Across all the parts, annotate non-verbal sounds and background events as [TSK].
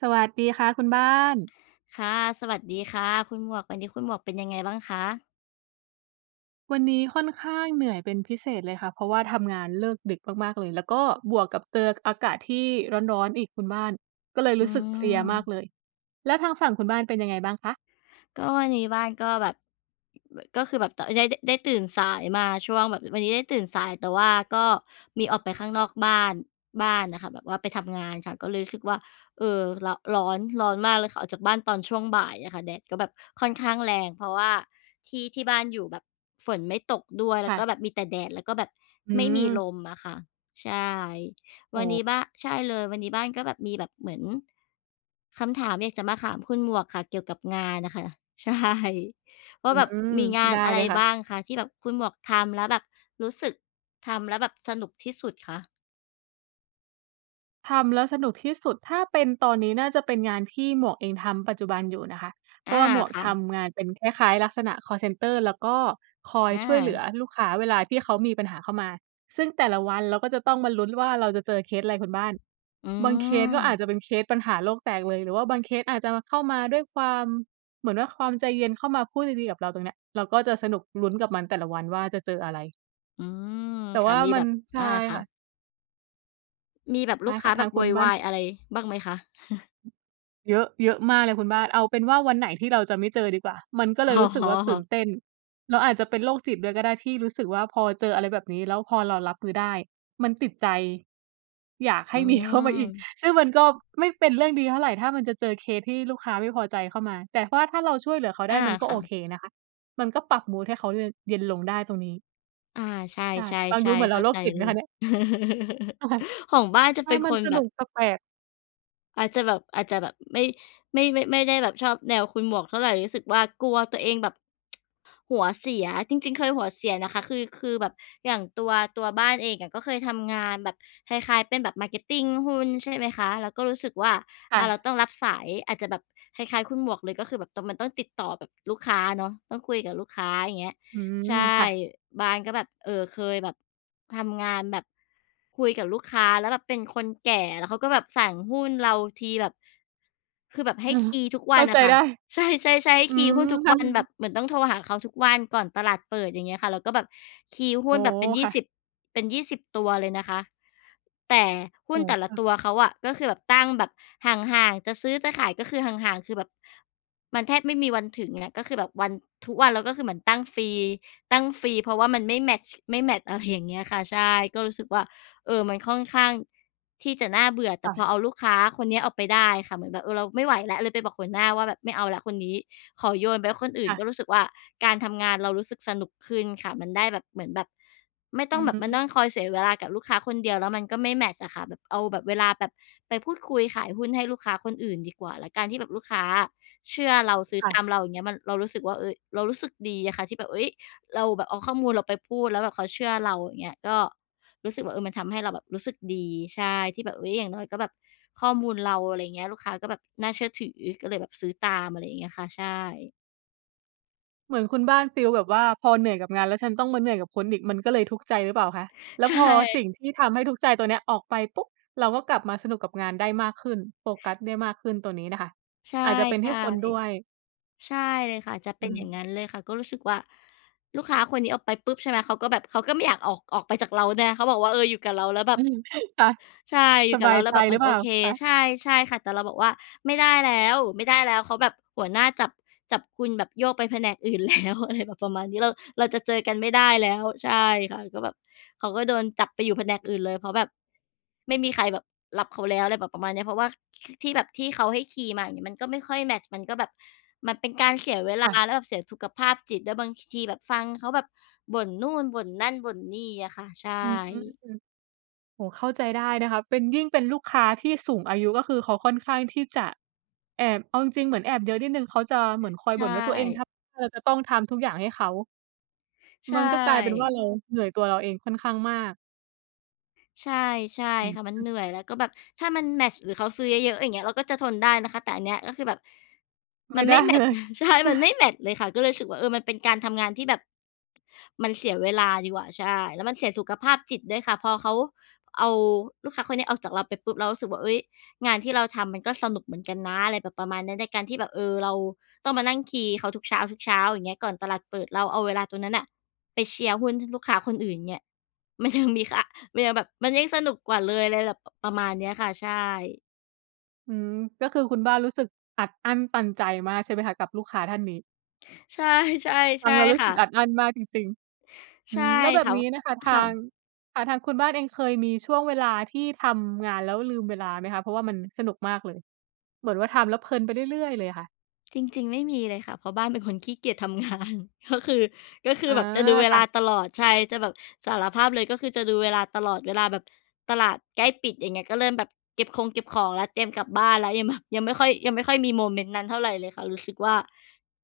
สวัสดีค่ะคุณบ้าน ค่ะ สวัสดีค่ะคุณหมวก วันนี้คุณหมวกเป็นยังไงบ้างคะ? วันนี้ค่อนข้างเหนื่อยเป็นพิเศษเลยค่ะ เพราะว่าทำงานเลิกดึกมาก ๆ เลย แล้วก็บวกกับเจออากาศที่ร้อน ๆ อีกคุณบ้าน ก็เลยรอืู้สึกเพลียมากม เลย แล้วทางฝั่งคุณบ้านเป็นยังไงบ้างคะ? ก็วันนี้บ้านก็แบบ ก็คือแบบ ต ได้ ได้ ได้ตื่นสายมาช่วง แบบวันนี้ได้ตื่นสาย แต่ว่าก็มีออกไปข้างนอกบ้าน บ้านน่ะค่ะ แบบว่าไปทำงานค่ะ ก็เลยรู้สึกว่า เออ ร ร้อน ร้อนมากเลยค่ะ ออกจากบ้านตอนช่วงบ่ายเนี่ยค่ะ แดดก็แบบค่อนข้างแรง เพราะว่าที่ ที่บ้านอยู่แบบฝนไม่ตกด้วย แคล้่วก็ะ แบบมีแต่แดด แล้วก็แบบอืไม่มีลม มอะค่ะ ใช่ โอวันน้ ี้บ้า ใช่เลย วันนี้บ้านก็แบบมีแบบเหมือน คำถามอยากจะมาถาม คุณหมวกค่ะ เกี่ยวกับงานน่ะค่ะ ใช่ วอ่าืแบบม มีงาไดน้อะเไลรยค่บะ ้างคะที่แบบคุณหมวกทำแล้วแบบรู้สึกทำแล้วแบบสนุกที่สุดคะ? ทำแล้วสนุกที่สุด ถ้าเป็นตอนนี้น่าจะเป็นงานที่หมวกเองทำปัจจุบันอยู่นะคะ เพอราา ะว่าหมวกค่ทะ ำงานเป็นคล้าย ๆ ลักษณะคอลเซนเตอร์ และก็คอยอช่วยเหลืา อลูกค้าเวลาที่เขามีปัญหาเข้ามา ซึ่งแต่ละวันเราก็จะต้องมาลุ้นว่า เราจะเจอเคสอะไรคุณบ้าน อืบางเคสก็อาจม จะเป็นเคสปัญหาโลกแตกเลย หรือว่าบางเคสอาจจะเข้ามาด้วยความ เหมือนว่าความใจเย็น เข้ามาพูดดี ๆ กับเรา ตรงเนี้ยเราก็จะสนุก ลุ้นกับมันแต่ละวันว่า จะเจออะไร อืม แต่ค่ะ ว่ามีมแับน บ ใชอ่า ค่คะ ่ะ มีแบบไดลู้กคค่้า ะ แทบาบงคโวุณยบว้าน ายอะไรบ้างไหมคะ? [CHUCKLES] เยอะ เยอะมากเลยคุณบ้าน เอาเป็นว่าวันไหนที่เราจะไม่เจอดีกว่า มันก็เอล๋ยรู้สึกว่าตื่นอ เต้น เราอาจจะเป็นโรคจิตด้วยก็ได้ ที่รู้สึกว่าพอเจออะไรแบบนี้ แล้วพอเรารับมือได้ มันติดใจ อยาก ใหอื้มี เข้ามาอีก ม ซึ่งมันก็ไม่เป็นเรื่องดีเท่าไร ถ้ามันจะเจอเคสที่ลูกค้าไม่พอใจเข้ามา แต่ว่าถ้าเราช่วยเหลือเขาไอดา ้มันก็คโ่อะ เคนะคะ มันก็ปรับมูดให้เขาเย็น เย็นลงได้ตรงนี้ อา ใชใช่ ฟังดู่ เหมืๆ อนๆ เรเขา้าโรคใจจิตไเหลมคย ะเนี่ย? [CHUCKLES] ค่ะ ของบ้านจะใชเ่ ป็นมัคนนสแบนุบ กแปลก ๆ อาจจะแบบ อาจจะแบบไม่ ไม่ ไม่ ไม่ได้แบบชอบแนวคุณหมวกเท่าไร รู้สึกว่ากลัวตัวเองแบบ หัวเสียจริง ๆ เคยหัวเสียนะคะ คือ คือแบบอย่างตัว ตัวบ้านเองอะก็เคยทำงานแบบคล้าย ๆ เป็นแบบ Marketing หุ้น ใช่ไหมคะ แล้วก็รู้สึกว่า ค่อา เราะ ต้องรับสาย อาจจะแบบคล้าย ๆ คุณหมวกเลย ก็คือแบบตอน มันต้องติดต่อแบบลูกค้าเนาะ ต้องคุยกับลูกค้า อย่างเงี้ย อืใชม ค่ ่ะ บ้านก็แบบ เออ เคยแบบทำงานแบบคุยกับลูกค้าแล้วแบบเป็นคนแก่ แล้วเขาก็แบบสั่งหุ้นเราทีแบบ คือแบบใหเอ้อ คีย์ทุกวเขั้นาอใจะค่ะ ได้ ใช่ ๆ ๆ ให้อืคีย์ม หุ้นทุกค่วัน แบะ บเหมือนต้องโทรหาเขาทุกวันก่อนตลาดเปิด อย่างเงี้ยค่ะ แล้วก็แบบคีย์หโุอ้้ นแบบเป็นยีค่่ะ สิบ เป็น 20 ตัวเลยนะคะ แต่หุโ้อน้ แต่ลคะ่ะ ตัวเขาอะก็คือแบบตั้งแบบห่าง ๆ จะซื้อจะขาย ก็คือห่าง ๆ คือแบบมันแทบไม่มีวันถึงเงี้ย ก็คือแบบวัน ทุกวันเราก็คือเหมือนตั้งฟรี ตั้งฟรี เพราะว่ามันไม่แมตช์ ไม่แมตช์ อะไรอย่างเงี้ยอะค่ะ ใช่ ก็รู้สึกว่า เออ มันค่อนข้างที่จะน่าเบื่อ แตค่่พอะ เอาลูกค้าคนเนี้ยออกไปได้อะค่ะ เหมือนแบบ เออ เราไม่ไหวแล้ว เลยไปบอกหัวหน้าว่าแบบ "ไม่เอาแล้วคนนี้" ขอโยนไปให้คนอื่คน ่ก็ะ รู้สึกว่าการทำงานเรารู้สึกสนุกขึ้นค่ะ มันได้แบบ เหมือนแบบไม่อตื้องแบบมานั่ม งคอยเสียเวลากับลูกค้าคนเดียว แล้วมันก็ไม่แมตช์อะค่ะ แบบเอาแบบเวลาแบบไปพูดคุยขายหุ้นให้ลูกค้าคนอื่นดีกว่า แล้วการที่แบบลูกค้าอะเชื่อเรา ซื้อค่ตาะ มเรา อย่างเงี้ย มัน เรารู้สึกว่า เฮ้ย เรารู้สึกดีอะค่ะ ที่แบบ เฮ้ย เราแบบเอาข้อมูลเราไปพูด แล้วแบบเขาเชื่อเรา อย่างเงี้ย ก็รู้สึกว่า เออ มันทำให้เราแบบรู้สึกดี ใช่ ที่แบบ เฮ้ย อย่างน้อยก็แบบ ข้อมูลเรา อะไรเงี้ย ลูกค้าก็แบบน่าเชื่อถือ ก็เลยแบบซื้อตาม อะไรอย่างเงี้ยค่ะ ใช่ เหมือนคุณบ้านฟีลแบบว่าพอเหนื่อยกับงาน แล้วฉันต้องมาเหนื่อยกับคนอีกมันก็เลยทุกข์ใจหรือเปล่าคะ แล้วใชพอ่ สิ่งที่ทำให้ทุกข์ใจตัวเนี้ยออกไปปุ๊บ เราก็กลับมาสนุกกับงานได้มากขึ้น โฟกัสได้มากขึ้น ตัวนี้น่ะค่ะใช่ อาจจะเป็นที่คนด้วย ๆ ใช่เลยค่ะ จะเอปื็นอย่างม งั้นเลยค่ะ ก็รู้สึกว่าลูกค้าคนนี้ออกไปปุ๊บ ใช่ไหม เขาก็แบบเขาก็ไม่อยากออก ออกไปจากเราด้วยนะ เขาบอกว่า "เออ อยู่กับเราแล้วแบอืบ" ม ค่ะ ใช่ อยูส่กบับาเรยาแลใ้วจแบบ หรมืันอเโปอล่าเค คะ? ใช่ ใช่ค่ะ แต่เราบอกว่า "ไม่ได้แล้ว ไม่ได้แล้ว เขาแบบ หัวหน้าจับ จับคุณแบบโยกไปแผนกอื่น แล้ว" อะไรแบบประมาณนี้ "เรา เราจะเจอกันไม่ได้แล้ว" ใช่ค่ะ ก็แบบ เขาก็โดนจับไปอยู่แผนกอื่นเลย เพราะแบบไม่มีใครแบบรับเขาแล้ว อะไรแบบประมาณเนี้ย เพราะว่า ค ที่แบบ ที่เขาให้คีย์มา อย่างงี้ มันก็ไม่ค่อยแมตช์ มันก็แบบ มันเป็นการเสียเวลคา ่ะ แล้วแบบเสียสุขภาพจิตด้วย บางทีแบบฟังเขาแบบบ่นนู่น บ่นนั่น บ่นนี่อะค่ะ ใช่ อืม โอ้ เข้าใจได้นะคะ เป็น ยิ่งเป็นลูกค้าที่สูงอายุก็คือเขาค่อนข้างที่จะแอบ เอาจริง ๆ เหมือนแอบเยอะนิดหนึ่ง เขาจะเหมือนคอใยชบ่นว่า ตัวเอ่ งทำ เธอจะต้องทำทุกอย่างให้เขา ใชมันก็กลายเป็นว่่ าเราเหนื่อยตัวเราเองค่อนข้างมาก ใช่ ใช่อืค่ะ มันม เหนื่อย แล้วก็แบบถ้ามันแมตช์หรือเขาซื้อเยอะ ๆ อย่างเงี้ย เราก็จะทนได้นะคะ แต่อันเนี้ยก็คือแบบไมม่ันไดไม้่แมเตลช์ ย [CHUCKLES] ใช่ มันไม่[CHUCKLES] แมตช์เลยค่ะ ก็เลยรู้สึกว่า เออ มันเป็นการทำงานที่แบบ มันเสียเวลาดีกว่า ใช่ แล้วมันเสียสุขภาพจิตด้วยค่ะ พอเขาเอาลูกค้าคนเนี้ยออกจากเราไปปุ๊บ เรารู้สึกว่า เฮ้ย งานที่เราทำมันก็สนุกเหมือนกันนะ อะไรแบบประมาณเนี่ย ในการที่แบบ เออ เราต้องมานั่งคีย์เขาทุกเช้า ๆ อย่างเงี้ย ก่อนตลาดเปิด เราเอาเวลาตรงนั้นน่ะไปเชียร์หุ้นให้ลูกค้าคนอื่นเนี่ย มันยัง มีค่า มันยังแบบ มันยิ่งสนุกกว่าเลย อะไรแบบประมาณเนี้ยค่ะ ใช่ อืม ก็คือคุณบ้านรู้สึกอัดอั้นตันใจมากใช่ไหมคะกับลูกค้าท่านนี้? ใช่ ๆ ฟใัชง่แล้วรู้คส่ึกอะ ัดอั้นมากจริง ๆ อใืช่ม แล้วแบค่บะ นี้นะคะพ ทค่าง ะ ค่ะ ทางคุณบ้านเองเคยมีช่วงเวลาที่ทำงานแล้วลืมเวลาไหมคะ? เพราะว่ามันสนุกมากเลย เหมือนว่าทำแล้วเพลินไปเรื่อย ๆ เลยค่ะ จริง ๆ ไม่มีเลยค่ะ เพราะบ้านเป็นคนขี้เกียจทำ งาน ก็คือ ก็คอื๋ออ แบบจะดูเวค่ลาะ ตลอด ใช่ จะแบบ สารภาพเลยก็คือจะดูเวลาตลอด เวลาแบบตลาดใกล้ปิด อย่างเงี้ย ก็เริ่มแบบเก็บคง เก็บของแล้ว เตรียมกลับบ้านแล้ว ยังแบบ ยังไม่ค่อย ยังไม่ค่อยมีโมเมนต์นั้นเท่าไรเลยค่ะ รู้สึกว่า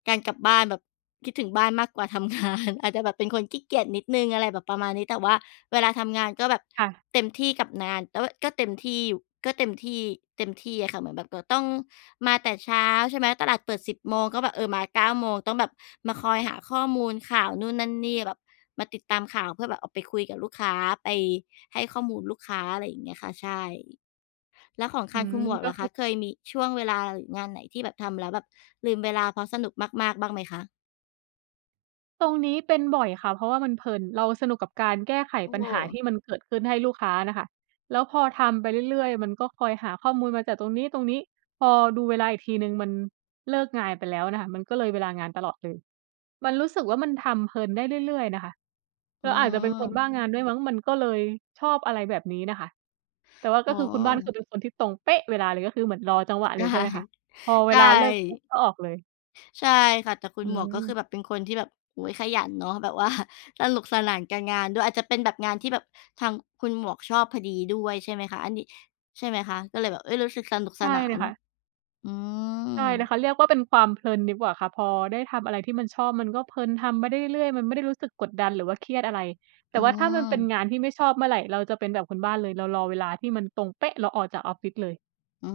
การกลับบ้านแบบ คิดถึงบ้านมากกว่าทำ งาน อาจจะแบบเป็นคนขี้เกียจนิดหนึ่ง อะไรแบบประมาณนี้ แต่ว่าเวลาทำงานก็แบบค่ะ เต็มที่กับนาน แต่ว่าก็เต็มที่อยู่ ก็เต็มที่ เต็มที่อะค่ะ เหมือนแบบเราต้องมาแต่เช้า ใช่ไหม ตลาดเปิด 10 โมง ก็แบบ เออ มา 9 โมง ต้องแบบมาคอยหาข้อมูลข่าวนู่นนั่นนี่ แบบมาติดตามข่าวเพื่อแบบเอาไปคุยกับลูกค้า ไปให้ข้อมูลลูกค้า อะไรอย่างเงี้ยค่ะ ใช่ แล้วของคอืางคุม ณหมวกก็ล่ะคคืะ อ เคยมีช่วงเวลาหรืองานไหนที่แบบทำแล้วแบบลืมเวลาเพราะสนุกมาก ๆ บ้างไหมคะ? ตรงนี้เป็นบ่อยค่ะ เพราะว่ามันเพลิน เราสนุกกับการแก้ไขโอ้ ปัญหาที่มันเกิดขึ้นให้ลูกค้าน่ะค่ะ แล้วพอทำไปเรื่อย ๆ มันก็คอยหาข้อมูลมาจัดตรงนี้ ๆ พอดูเวลาอีกทีหนึ่งมันเลิกงาน ไปแล้วน่ะค่ะ มันก็เลยเวลางานตลอดเลย มันรู้สึกว่ามันทำเพลินได้เรื่อย ๆ นะคะ เอรืาอาจจะเป็นคนบม ้างานด้วยมั้ง มันก็เลยชอบ อะไรแบบนี้น่ะค่ะ แต่ว่าโกอ็้ คือคุณบ้าน คือเป็นคนที่ตรงเป๊ะเวลาเลย ก็คือเหมือนรอจังหวะเใลช่ ยใช่ไหมคะ? พอเใวชลาเลิกปุ๊บ ่ ก็ออกเลย ใช่ค่ะ แต่คุอณืหมวกก็คอ ือแบบเป็นคนที่แบบ โอ้ ขยันเนาะ แบบว่าสนุกสนานกับการงานด้วย อาจจะเป็นแบบงานที่แบบทางคุณหมวกชอบพอดีด้วยใช่ไหมคะ อันนี้ ใช่ไหมคะ? ก็เลยแบบ เฮ้ย รู้สึกสนุกใชส่นาเลยน ค่ะ อืใช่เลยม ค่ะ เรียกว่าเป็นความเพลินดีกว่าค่ะ พอได้ทำอะไรที่มันชอบ มันก็เพลินทำไปได้เรื่อย ๆ มันไม่ได้รู้สึกกดดัน หรือว่าเครียดอะไร แตอ่ืว่าถ้ามันเป็นม งานที่ไม่ชอบเมื่อไร เราจะเป็นแบบคุณบ้านเลย เรารอเวลาที่มันตรงเป๊ะ เราออกจากออฟฟิศเลย อื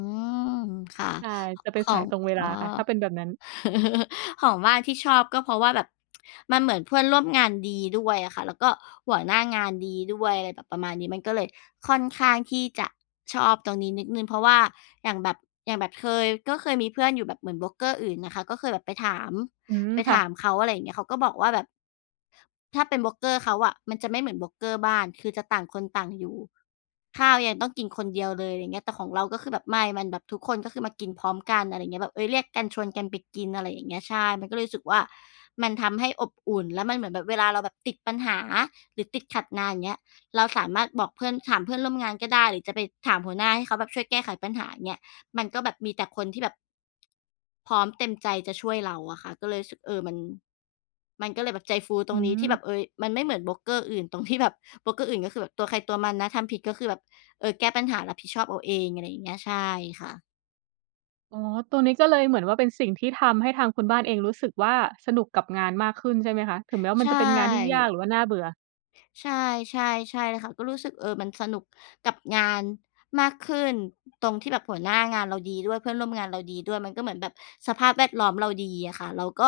ม ค่ะ ใช่ จะเปข็นสอายง ตรงเวลอา๋อ ค่ะ ถ้าเป็นแบบนั้น [CHUCKLES] ของบ้านที่ชอบ ก็เพราะว่าแบบ [TSK] มันเหมือนเพื่อนร่วมงานดีด้วยอะค่ะ แล้วก็หัวหน้างานดีด้วย อะไรแบบประมาณนี้ มันก็เลยค่อนข้างที่จะชอบตรงนี้นิดหนึ่ง เพราะว่าอย่างแบบ อย่างแบบเคย ก็เคยมีเพื่อนอยู่แบบเหมือนโบรกเกอร์อื่นอะค่ะ ก็เคยแบบไปถาม อืม ไปค่ถาะ มเขา อะไรอย่างเงี้ย เขาก็บอกว่าแบบ ถ้าเป็นโบรกเกอร์เขาอะ มันจะไม่เหมือนโบรกเกอร์บ้าน คือจะต่างคนต่างอยู่ ข้าวยังต้องกินคนเดียวเลย อะไรเงี้ย แต่ของเราก็คือแบบ ไม่ มันแบบทุกคนก็คือมากินพร้อมกัน อะไรเงี้ย แบบ เฮ้ย เรียกกันชวนกันไปกิน อะไรอย่างเงี้ย ใช่ มันก็เลยรู้สึกว่ามันทำให้อบอุ่น แล้วมันเหมือนแบบ วลาเราแบบติดปัญหา หรือติดขัดงาน อย่างเงี้ย เราสามารถบอกเพื่อน ถามเพื่อนร่วมงานก็ได้ หรือจะไปถามหัวหน้าให้เขาแบบช่วยแก้ไขปัญหา อย่างเงี้ย มันก็แบบมีแต่คนที่แบบ พร้อมเต็มใจจะช่วยเราอะค่ะ ก็เลยรู้สึก เออ มัน มันก็เลยแบบใจฟูตอืรงนี้ที่แบม บ เฮ้ย มันไม่เหมือนโบรกเกอร์อื่นตรงที่แบบ โบรกเกอร์อื่นก็คือแบบตัวใครตัวมันนะ ทำผิดก็คือแบบ เออ แก้ปัญหา รับผิดชอบเอาเอง อะไรอย่างเงี้ย ใช่ค่ะ อ๋อ ตรงนี้ก็เลยเหมือนว่าเป็นสิ่งที่ทำให้ทางคุณบ้านเองรู้สึกว่าสนุกกับงานมากขึ้นใช่ไหมคะ? ถึงแม้ว่าใชมันจะเป็นงานที่ยาก่ หรือว่าน่าเบื่อ ใช่ ใช่ ใช่เลยค่ะ ก็รู้สึก เออ มันสนุกกับงานมากขึ้น ตรงที่แบบหัวหน้างานเราดีด้วย เพื่อนร่วมงานเราดีด้วย มันก็เหมือนแบบสภาพแวดล้อมเราดีอะค่ะ เราก็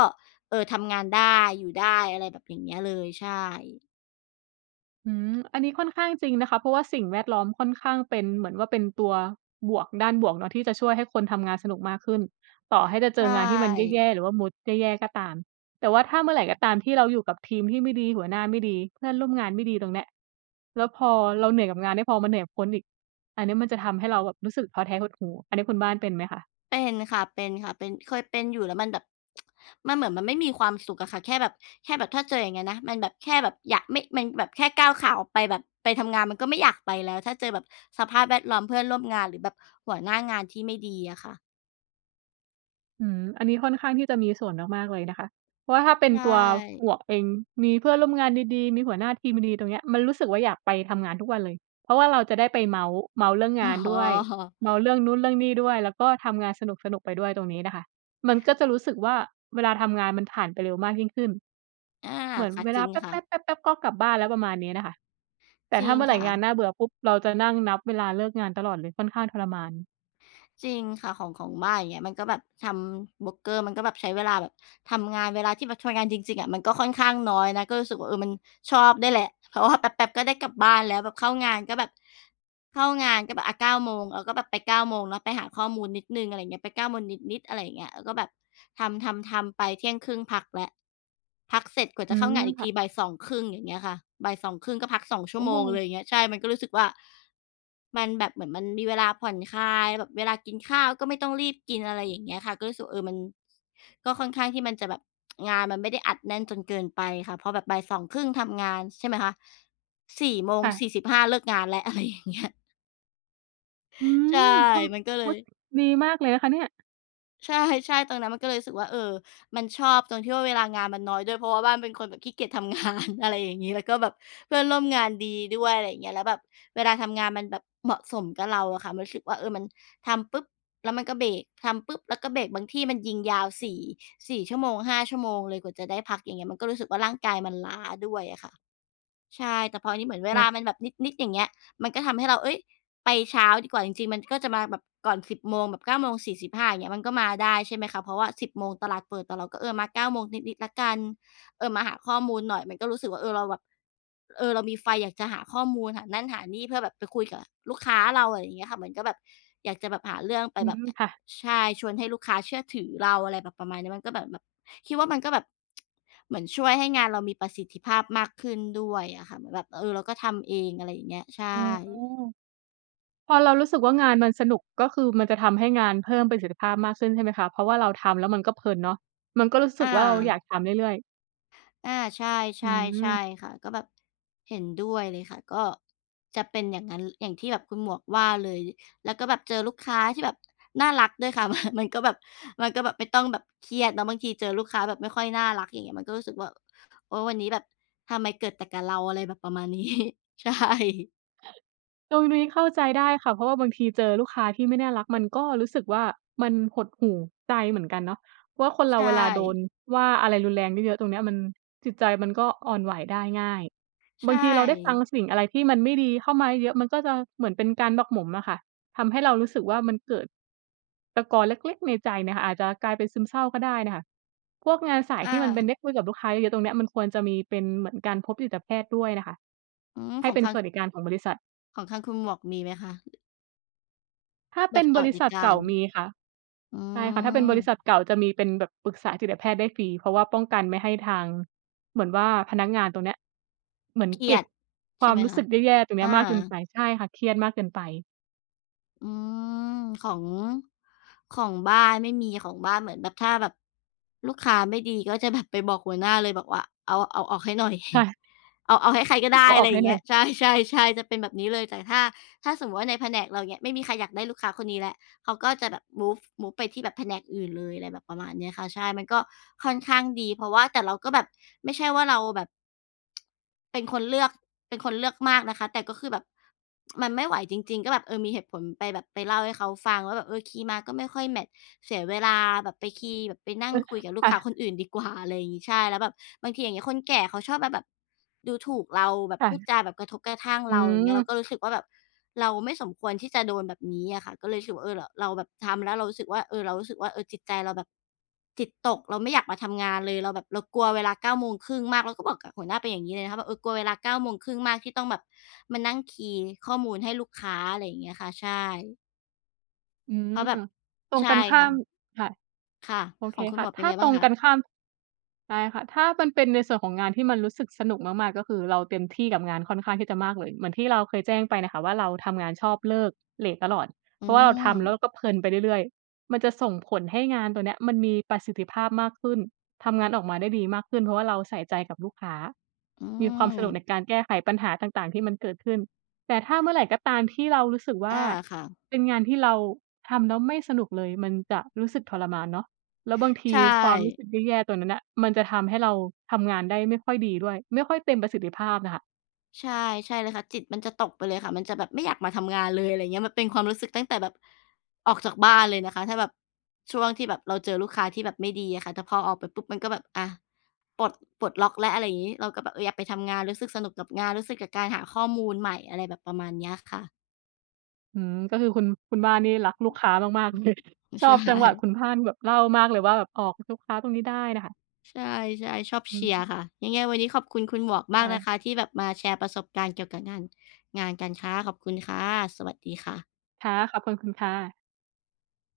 เออ ทำงานได้ อยู่ได้ อะไรแบบอย่างเงี้ยเลย ใช่ อืม อันนี้ค่อนข้างจริงนะคะ เพราะว่าสิ่งแวดล้อมค่อนข้างเป็น เหมือนว่าเป็นตัวบวก ด้านบวกเนาะ ที่จะช่วยให้คนทำงานสนุกมากขึ้น ต่อให้จะเใจชองานที่มันแย่ ่ ๆ หรือว่ามูดแย่ ๆ ก็ตาม แต่ว่าถ้าเมื่อไรก็ตามที่เราอยู่กับทีมที่ไม่ดี หัวหน้าไม่ดี เพื่อนร่วมงานไม่ดี ตรงเนี้ย แล้วพอเราเหนื่อยกับงานไม่พอมาเหนื่อยกับคนอีก อันเนี้ยมันจะทำให้เราแบบรู้สึกท้อแท้ หดหู่ อันนี้คุณบ้านเป็นไหมคะ? เป็นค่ะ เป็นค่ะ เป็น เคยเป็นอยู่ แล้วมันแบบ [TSK] มันเหมือนมันไม่มีความสุขอะค่ะ แค่แบบ แค่แบบถ้าเจออย่างเงี้ยนะ มันแบบแค่แบบอยาก ไม่ มันแบบแค่ก้าวขาออกไปแบบ ไปทำงานมันก็ไม่อยากไปแล้ว ถ้าเจอแบบสภาพแวดล้อมเพื่อนร่วมงาน หรือแบบหัวหน้างานที่ไม่ดีอะค่ะ อืม อันนี้ค่อนข้างที่จะมีส่วนมาก ๆ เลยนะคะ เพราะว่าถ้าเป็ในชตัว่ หมวกเอง มีเพื่อนร่วมงานดี ๆ มีหัวหน้าทีมดี ๆ ตรงเนี้ย มันรู้สึกว่าอยากไปทำงานทุกวันเลย เพราะว่าเราจะได้ไปเมาท์ เมาท์เรื่องงอ๋านด้วย อ เมาท์เรื่องนู้น เรื่องนี่ด้วย แล้วก็ทำงานสนุก ๆ ไปด้วยตรงนี้นะคะ มันก็จะรู้สึกว่าเวลาทำงานมันผ่านไปเร็วมากยิ่งขึ้น อา เหมือนค่ะ เวจลราิงแปค่ะ ๊บ ๆ ๆ ๆ ก็กลับบ้านแล้ว ประมาณนี้น่ะค่ะ แต่จรถ้ิางเมื่อไรค่งานะ น่าเบื่อปุ๊บ เราจะนั่งนับเวลาเลิกงานตลอดเลย ค่อนข้างทรมาน จริงค่ะ ของ ของบ้าน อย่างเงี้ย มันก็แบบทำโบรกเกอร์ มันก็แบบใช้เวลาแบบทำงาน เวลาที่แบบทำงานจริง ๆ อะมันก็ค่อนข้างน้อยนะ ก็รู้สึกว่า เออ มันชอบด้วยแหละ เพราะว่าแป๊บ ๆ ก็ได้กลับบ้านแล้ว แบบเข้างานก็แบบ เข้างานก็แบบ อา 9 โมง แล้วก็แบบไป 9 โมงเนาะ ไปหาข้อมูลนิดหนึ่ง อะไรเงี้ย ไป 9 โมงนิด ๆ อะไรอย่างเงี้ย แล้วก็แบบทำ ๆ ๆ ไป เที่ยงครึ่งพักแล้ว พักเสร็จกว่าอืจะเข้าม งานอีกค่ทะ ีบ่าย 2 ครึ่ง อย่างเงี้ยค่ะ บ่าย 2 ครึ่ง ก็พัก 2 ชัโ่อวโมงเล้ ย อย่างเงี้ย ใช่ มันก็รู้สึกว่า มันแบบ เหมือนมันมีเวลาผ่อนคลาย แบบเวลากินข้าวก็ไม่ต้องรีบกิน อะไรอย่างเงี้ยค่ะ ก็รู้สึก เออ มันก็ค่อนข้างที่มันจะแบบ [TSK] งานมันไม่ได้อัดแน่นจนเกินไปค่ะ พอแบบบ่าย 2 ครึ่ง ทำงาน ใช่ไหมคะ 4 โมง ค่สีะ ่สิบห้า เลิกงานแล้ว อะไรอย่างเงี้ย อื้อฮืใช่ อ! ทมันก็ำ เลโอ้ ย ดีมากเลยนะคะเนี่ย ใช่ ๆ ตอนนั้นมันก็เลยรู้สึกว่า เออ มันชอบตรงที่ว่าเวลางานมันน้อยด้วย เพราะว่าบ้านเป็นคนแบบขี้เกียจทำ งาน อะไรอย่างงี้ แล้วก็แบบเพื่อนร่วมงานดีด้วย อะไรอย่างเงี้ย แล้วแบบเวลาทำงานมันแบบเหมาะสมกับเราอะค่ะ มันรู้สึกว่า เออ มันทำปุ๊ป แล้วมันก็เบรก ทำปุ๊ป แล้วก็เบรก บางที่มันยิงยาวสี่ 4 ชั่วโมง 5 ชั่วโมงเลย กว่าจะได้พัก อย่างเงี้ย มันก็รู้สึกว่าร่างกายมันล้าด้วยอะค่ะ ใช่ แต่พอนี่เหมือนเวโลาอ้ มันแบบนิด ๆ อย่างเงี้ย มันก็ทำให้เรา เฮ้ย ไปเช้าดีกว่า จริง ๆ มันก็จะมาแบบก่อน 10 โมง แบบ 9 โมง 45 อย่างเงี้ย มันก็มาได้ใช่ไหมคะ เพราะว่า 10 โมงตลาดเปิด แต่เราก็ เออ มา 9 โมงนิด ๆ แล้วกัน เออ มาหาข้อมูลหน่อย มันก็รู้สึกว่า เออ เราแบบ เออ เรามีไฟอยากจะหาข้อมูล หานั่น หานี่ เพื่อแบบไปคุยกับลูกค้าเรา อะไรเงี้ยค่ะ เหมือนก็แบบอยากจะแบบหาเรื่องไปอืแบบ ม ค่ะ ใช่ ชวนให้ลูกค้าเชื่อถือเรา อะไรแบบประมาณนี้ มันก็เหมือนแบบ คิดว่ามันก็แบบ [TSK] เหมือนช่วยให้งานเรามีประสิทธิภาพมากขึ้นด้วยอะค่ะ เหมือนแบบ เออ เราก็ทำเอง อะไรอย่างเงี้ย ใชอ๋อ ่ พอเรารู้สึกว่างานมันสนุก ก็คือมันจะทำให้งานเพิ่มประสิทธิภาพมากขึ้นใช่ไหมคะ เพราะว่าเราทำแล้วมันก็เพลินเนาะ มันก็รู้สึอกว่าเราอยาา กทำเรื่อย ๆ อา ใช่ อืๆ ใช่ม ค่ะ ก็แบบเห็นด้วยเลยค่ะ ก็จะเป็นอย่างงั้น อย่างที่แบบคุณหมวกว่าเลย แล้วก็แบบเจอลูกค้าที่แบบน่ารักด้วยค่ะ [CHUCKLES] มันก็แบบ มันก็แบบไม่ต้องแบบเครียดเนาะ บางทีเจอลูกค้าแบบไม่ค่อยน่ารัก อย่างเงี้ย มันก็รู้สึกว่า เออ วันนี้แบบทำไมเกิดแต่กับเรา อะไรแบบประมาณ นี้ ใช่ ตรงนี้เข้าใจได้ค่ะ เพราะว่าบางทีเจอลูกค้าที่ไม่น่ารัก มันก็รู้สึกว่ามันหดหู่ใจเหมือนกันเนาะ เพราะว่าคนเรใชาเวลาโด่ นว่าอะไรรุนแรงเยอะ ๆ ตรงเนี้ยมัน จิตใจมันก็อ่อนไหวได้ง่าย ใชบางทีเราได้ฟัง่ สิ่งอะไรที่มันไม่ดีเข้ามาเยอะ ๆ มันก็จะเหมือนเป็นการหมักหมมอะค่ะ ทำให้เรารู้สึกว่ามันเกิดตะกอนเล็ก ๆ ในใจเนี่ยค่ะ อาจจะกลายเป็นซึมเศร้าก็ได้น่ะค่ะ พวกงานสายอที่มันเป็นไา ด้คุยกับลูกค้าเยอะ ๆ ตรงเนี้ยมันควรจะมีเป็นเหมือนการพบจิตแพทย์ด้วยน่ะค่ะอืม ให้ขอเงป็นทาสง วัสดิการของบริษัท ของทางคุณหมวกมีไหมคะ? ถ้าแเปบ็บนสบวรัสิดษิัทกาเก่าร มีค่ะ อืใช่ค่ะ ถ้าเป็นบริษม ัทเก่าจะมีเป็นแบบปรึกษาจิตแพทย์ได้ฟรี เพราะว่าป้องกันไม่ให้ทาง เหมือนว่าพนักงานตรงเนี้ยเหมือนเครีเกย็บดคใวช่าไมหมรู้คสะ? ึกแย่ ๆ ตรงเนอี้า ยมากเกินไป ใช่ค่ะ เครียดมากเกินไป อืม ของ ของบ้านไม่มี ของบ้านเหมือนแบบถ้าแบบลูกค้าไม่ดี ก็จะแบบไปบอกหัวหน้าเลย บอกว่า เอา เอาออกให้หน่อย ค่[CHUCKLES] ะ เอา เอาให้ใครก็ฮ ไดเอ้ าออะอไกรใอหย้่างหเนง่ีอ้ย ย ใช่ ๆ ๆ จะเป็นแบบนี้เลย แต่ถ้า ถ้าสมมุติว่าในแผนกเรา อย่างเงี้ย ไม่มีใครอยากได้ลูกค้าคนนี้แล้ว เขาก็จะแบบ Move Move ไปที่แบบแผนกอื่นเลย อะไรแบบประมาณเนี้ยค่ะ ใช่ มันก็ค่อนข้างดี เพราะว่า แต่เราก็แบบไม่ใช่ว่าเราแบบ เป็นคนเลือก เป็นคนเลือกมากนะคะ แต่ก็คือแบบ มันไม่ไหวจริง ๆ ก็แบบ เออ มีเหตุผลไปแบบ ไปเล่าให้เขาฟังว่า แบบ เออ คีย์มาก็ไม่ค่อยแมตช์ เสียเวลาแบบไปคีย์ แบบไปนั่งคุยกับล[LAUGHS] ูคก่ค้าะ คนอื่นดีกว่า อะไรอย่างงี้ ใช่ แล้วแบบบางทีอย่างงี้ คนแก่เขาชอบมาแบบดูถูกเรา แบบค่พูะ ดจาแบบกระทบกระทั่งอืเรา อย่างเงี้ย เราม ก็รู้สึกว่าแบบเราไม่สมควรที่จะโดนแบบนี้อะค่ะ ก็เลยรู้สึกว่า เออ ร เราแบบทำแล้วเรารู้สึกว่า เออ เรารู้สึกว่า เออ จิตใจเราแบบจิตตก เราไม่อยากมาทำงานเลย เราแบบเรากลัวเวลา 9 โมงครึ่งมาก แล้วก็บอกกับหัวหน้าไปอย่างงี้เลยนะคะ ว่าแบบ เออ "กลัวเวลา 9 โมงครึ่งมาก ที่ต้องแบบมานั่งคีย์ข้อมูลให้ลูกค้า" อะไรอย่างเงี้ยค่ะ ใช่ อืเพราะแบบ อ ตรงใช่กันข้คา่ะ ม ค่ะ ค่ะ โอขเคองคุคณ่หมะ วกเปถ็นย้ัางไงบต้รางงคะ? กันข้าม ใช่ค่ะ ถ้ามันเป็นในส่วนของงานที่มันรู้สึกสนุกมาก ๆ ก็คือเราเต็มที่กับงานค่อนข้างที่จะมากเลย เหมือนที่เราเคยแจ้งไปน่ะค่ะว่าเราทำงานชอบเลิกเลตตลอด อเืพราะว่าเราทำแล้วเรม าก็เพลินไปเรื่อย ๆ มันจะส่งผลให้งานตัวเนี้ยมันมีประสิทธิภาพมากขึ้น ทำงานออกมาได้ดีมากขึ้น เพราะว่าเราใส่ใจกับลูกค้า อืมีความสนุกใม นการแก้ไขปัญหาต่าง ๆ ที่มันเกิดขึ้น แต่ถ้าเมื่อไรก็ตามที่เรารู้สึกวอ่า า ค่ะ เป็นงานที่เราทำแล้วไม่สนุกเลย มันจะรู้สึกทรมานเนาะ แล้วบางทใีชความรู้่ สึกแย่ ๆ ตัวนั้นน่ะมันจะทำให้เราทำงานได้ไม่ค่อยดีด้วย ไม่ค่อยเต็มประสิทธิภาพน่ะค่ะ ใช่ ใช่เลยค่ะ จิตมันจะตกไปเลยค่ะ มันจะแบบไม่อยากมาทำงานเลย อะไรเงี้ย มันเป็นความรู้สึกตั้งแต่แบบออกจากบ้านเลยนะคะ ถ้าแบบช่วงที่แบบเราเจอลูกค้าที่แบบไม่ดีอะค่ะ แต่พอออกไปปุ๊บมันก็แบบ อา ปลด ปลดล็อกแล้ว อะไรอย่างงี้ เราก็แบบ เออ อยากไปทำงาน รู้สึกสนุกกับงาน รู้สึกกับการหาข้อมูลใหม่ อะไรแบบประมาณเนี้ยค่ะ อืม ก็คือคุณ คุณบ้านนี่รักลูกค้ามาก ๆ เลย ชใชอบจังหวะ่ คุณบ้านแบบเล่ามากเลยว่าแบบออกลูกค้าตรงนี้ได้น่ะค่ะ ใช่ ๆ ชอบอืเชียรม ์ค่ะ ยังไงวันนี้ขอบคุณคุณหมวกมไดากน้ ะคะ ที่แบบมาแชร์ประสบการณ์เกี่ยวกับงาน งานกันค่ะ ขอบคุณค่ะ สวัสดีค่ะ ค่ะ ขอบคุณคุณค่ะ